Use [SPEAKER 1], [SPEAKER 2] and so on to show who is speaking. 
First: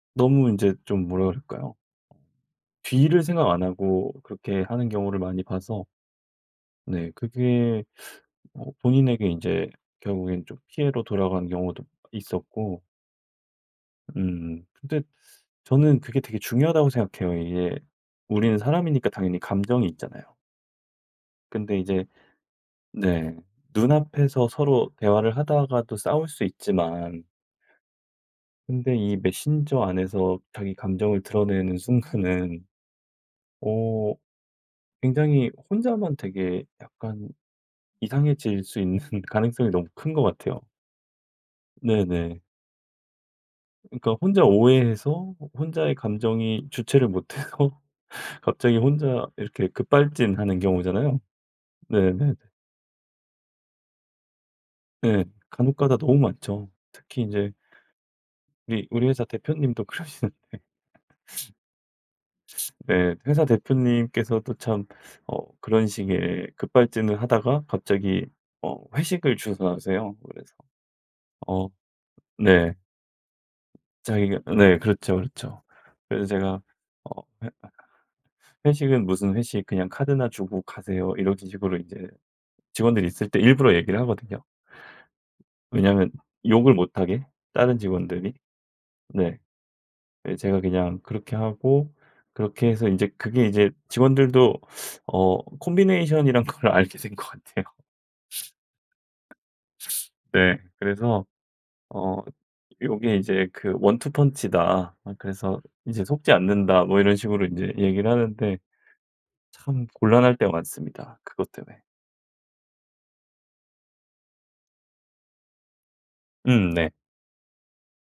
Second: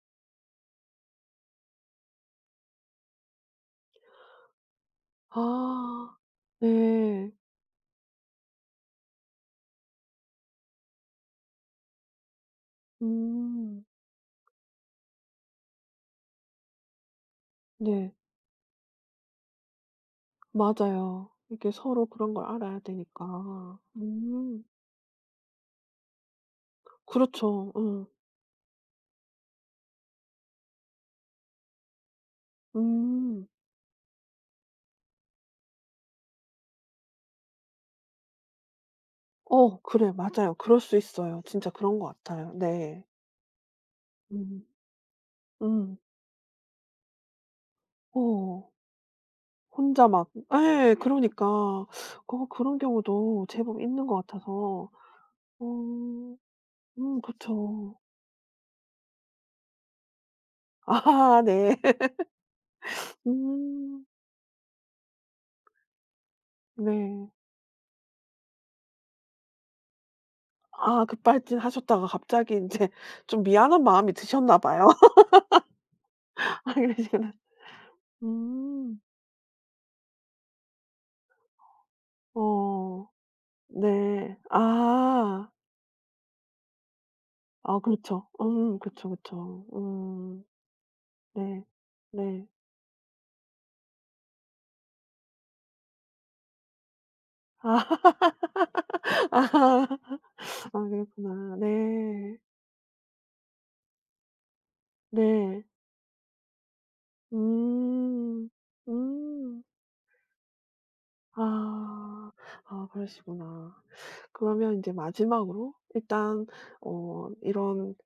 [SPEAKER 1] 너무 인제 좀 뭐라 그럴까요? 뒤를 생각 안 하고 그렇게 하는 경우를 많이 봐서.
[SPEAKER 2] 아
[SPEAKER 1] 네
[SPEAKER 2] 네.
[SPEAKER 1] 그게 뭐 본인에게 인제 결국엔 좀 피해로 돌아가는 경우도 있었고
[SPEAKER 2] 음.
[SPEAKER 1] 음 근데 저는 그게 되게 중요하다고 생각해요. 이게
[SPEAKER 2] 네.
[SPEAKER 1] 우리는 사람이니까 당연히 감정이 있잖아요.
[SPEAKER 2] 맞아요. 이게
[SPEAKER 1] 근데
[SPEAKER 2] 서로
[SPEAKER 1] 이제
[SPEAKER 2] 그런 걸 알아야
[SPEAKER 1] 네
[SPEAKER 2] 되니까.
[SPEAKER 1] 눈앞에서
[SPEAKER 2] 음.
[SPEAKER 1] 서로 대화를 하다가도 싸울 수 있지만
[SPEAKER 2] 그렇죠. 어.
[SPEAKER 1] 근데 이 메신저 안에서 자기 감정을 드러내는 순간은
[SPEAKER 2] 음.
[SPEAKER 1] 어 굉장히 혼자만 되게 약간 이상해질 수 있는 가능성이
[SPEAKER 2] 어
[SPEAKER 1] 너무
[SPEAKER 2] 그래
[SPEAKER 1] 큰 것
[SPEAKER 2] 맞아요.
[SPEAKER 1] 같아요.
[SPEAKER 2] 그럴 수 있어요. 진짜 그런 것
[SPEAKER 1] 네네.
[SPEAKER 2] 같아요. 네.
[SPEAKER 1] 그러니까 혼자
[SPEAKER 2] 음
[SPEAKER 1] 오해해서 호 혼자의
[SPEAKER 2] 음.
[SPEAKER 1] 감정이 주체를 못 하고
[SPEAKER 2] 어.
[SPEAKER 1] 갑자기 혼자 이렇게
[SPEAKER 2] 혼자 막
[SPEAKER 1] 급발진하는
[SPEAKER 2] 예
[SPEAKER 1] 경우잖아요.
[SPEAKER 2] 그러니까
[SPEAKER 1] 네네.
[SPEAKER 2] 어 그런 경우도 제법 있는 것 같아서
[SPEAKER 1] 네 간혹가다 너무
[SPEAKER 2] 어
[SPEAKER 1] 많죠.
[SPEAKER 2] 음
[SPEAKER 1] 특히 인제
[SPEAKER 2] 그렇죠.
[SPEAKER 1] 네 우리 우리 회사 대표님도 그러시는데.
[SPEAKER 2] 아 네
[SPEAKER 1] 네 회사
[SPEAKER 2] 음.
[SPEAKER 1] 대표님께서도 참 어 그런 식의 급발진을
[SPEAKER 2] 네.
[SPEAKER 1] 하다가 갑자기 어 회식을 주선하세요. 그래서
[SPEAKER 2] 아 급발진
[SPEAKER 1] 어
[SPEAKER 2] 하셨다가 갑자기
[SPEAKER 1] 네.
[SPEAKER 2] 인제 좀 미안한 마음이
[SPEAKER 1] 자기가
[SPEAKER 2] 드셨나
[SPEAKER 1] 네
[SPEAKER 2] 봐요.
[SPEAKER 1] 그렇죠 그렇죠. 그래서 제가
[SPEAKER 2] 아
[SPEAKER 1] 어
[SPEAKER 2] 그러시구나.
[SPEAKER 1] 회
[SPEAKER 2] 음.
[SPEAKER 1] 회식은 무슨 회식, 그냥 카드나 주고 가세요. 이런 식으로 인제 직원들이
[SPEAKER 2] 어
[SPEAKER 1] 있을 때 일부러 얘기를
[SPEAKER 2] 네
[SPEAKER 1] 하거든요.
[SPEAKER 2] 아.
[SPEAKER 1] 왜냐하면 욕을 못 하게 다른
[SPEAKER 2] 아 그렇죠.
[SPEAKER 1] 직원들이.
[SPEAKER 2] 음 그쵸
[SPEAKER 1] 네
[SPEAKER 2] 그쵸.
[SPEAKER 1] 네,
[SPEAKER 2] 음
[SPEAKER 1] 제가 그냥 그렇게
[SPEAKER 2] 네
[SPEAKER 1] 하고
[SPEAKER 2] 네.
[SPEAKER 1] 그렇게 해서 인제 그게 이제 직원들도 어 콤비네이션이라는 걸 알게 된 것 같아요.
[SPEAKER 2] 아 아
[SPEAKER 1] 네
[SPEAKER 2] 아
[SPEAKER 1] 그래서
[SPEAKER 2] 그렇구나.
[SPEAKER 1] 어
[SPEAKER 2] 네.
[SPEAKER 1] "요게 인제 그 원투 펀치다." 아 그래서
[SPEAKER 2] 네.
[SPEAKER 1] "인제 속지 않는다." 뭐 이런 식으로 인제 얘기를
[SPEAKER 2] 음
[SPEAKER 1] 하는데
[SPEAKER 2] 음.
[SPEAKER 1] 참 곤란할 때가 많습니다 그것 때문에.
[SPEAKER 2] 아 아 그러시구나. 그러면 인제 마지막으로 일단
[SPEAKER 1] 음 네.
[SPEAKER 2] 어 이런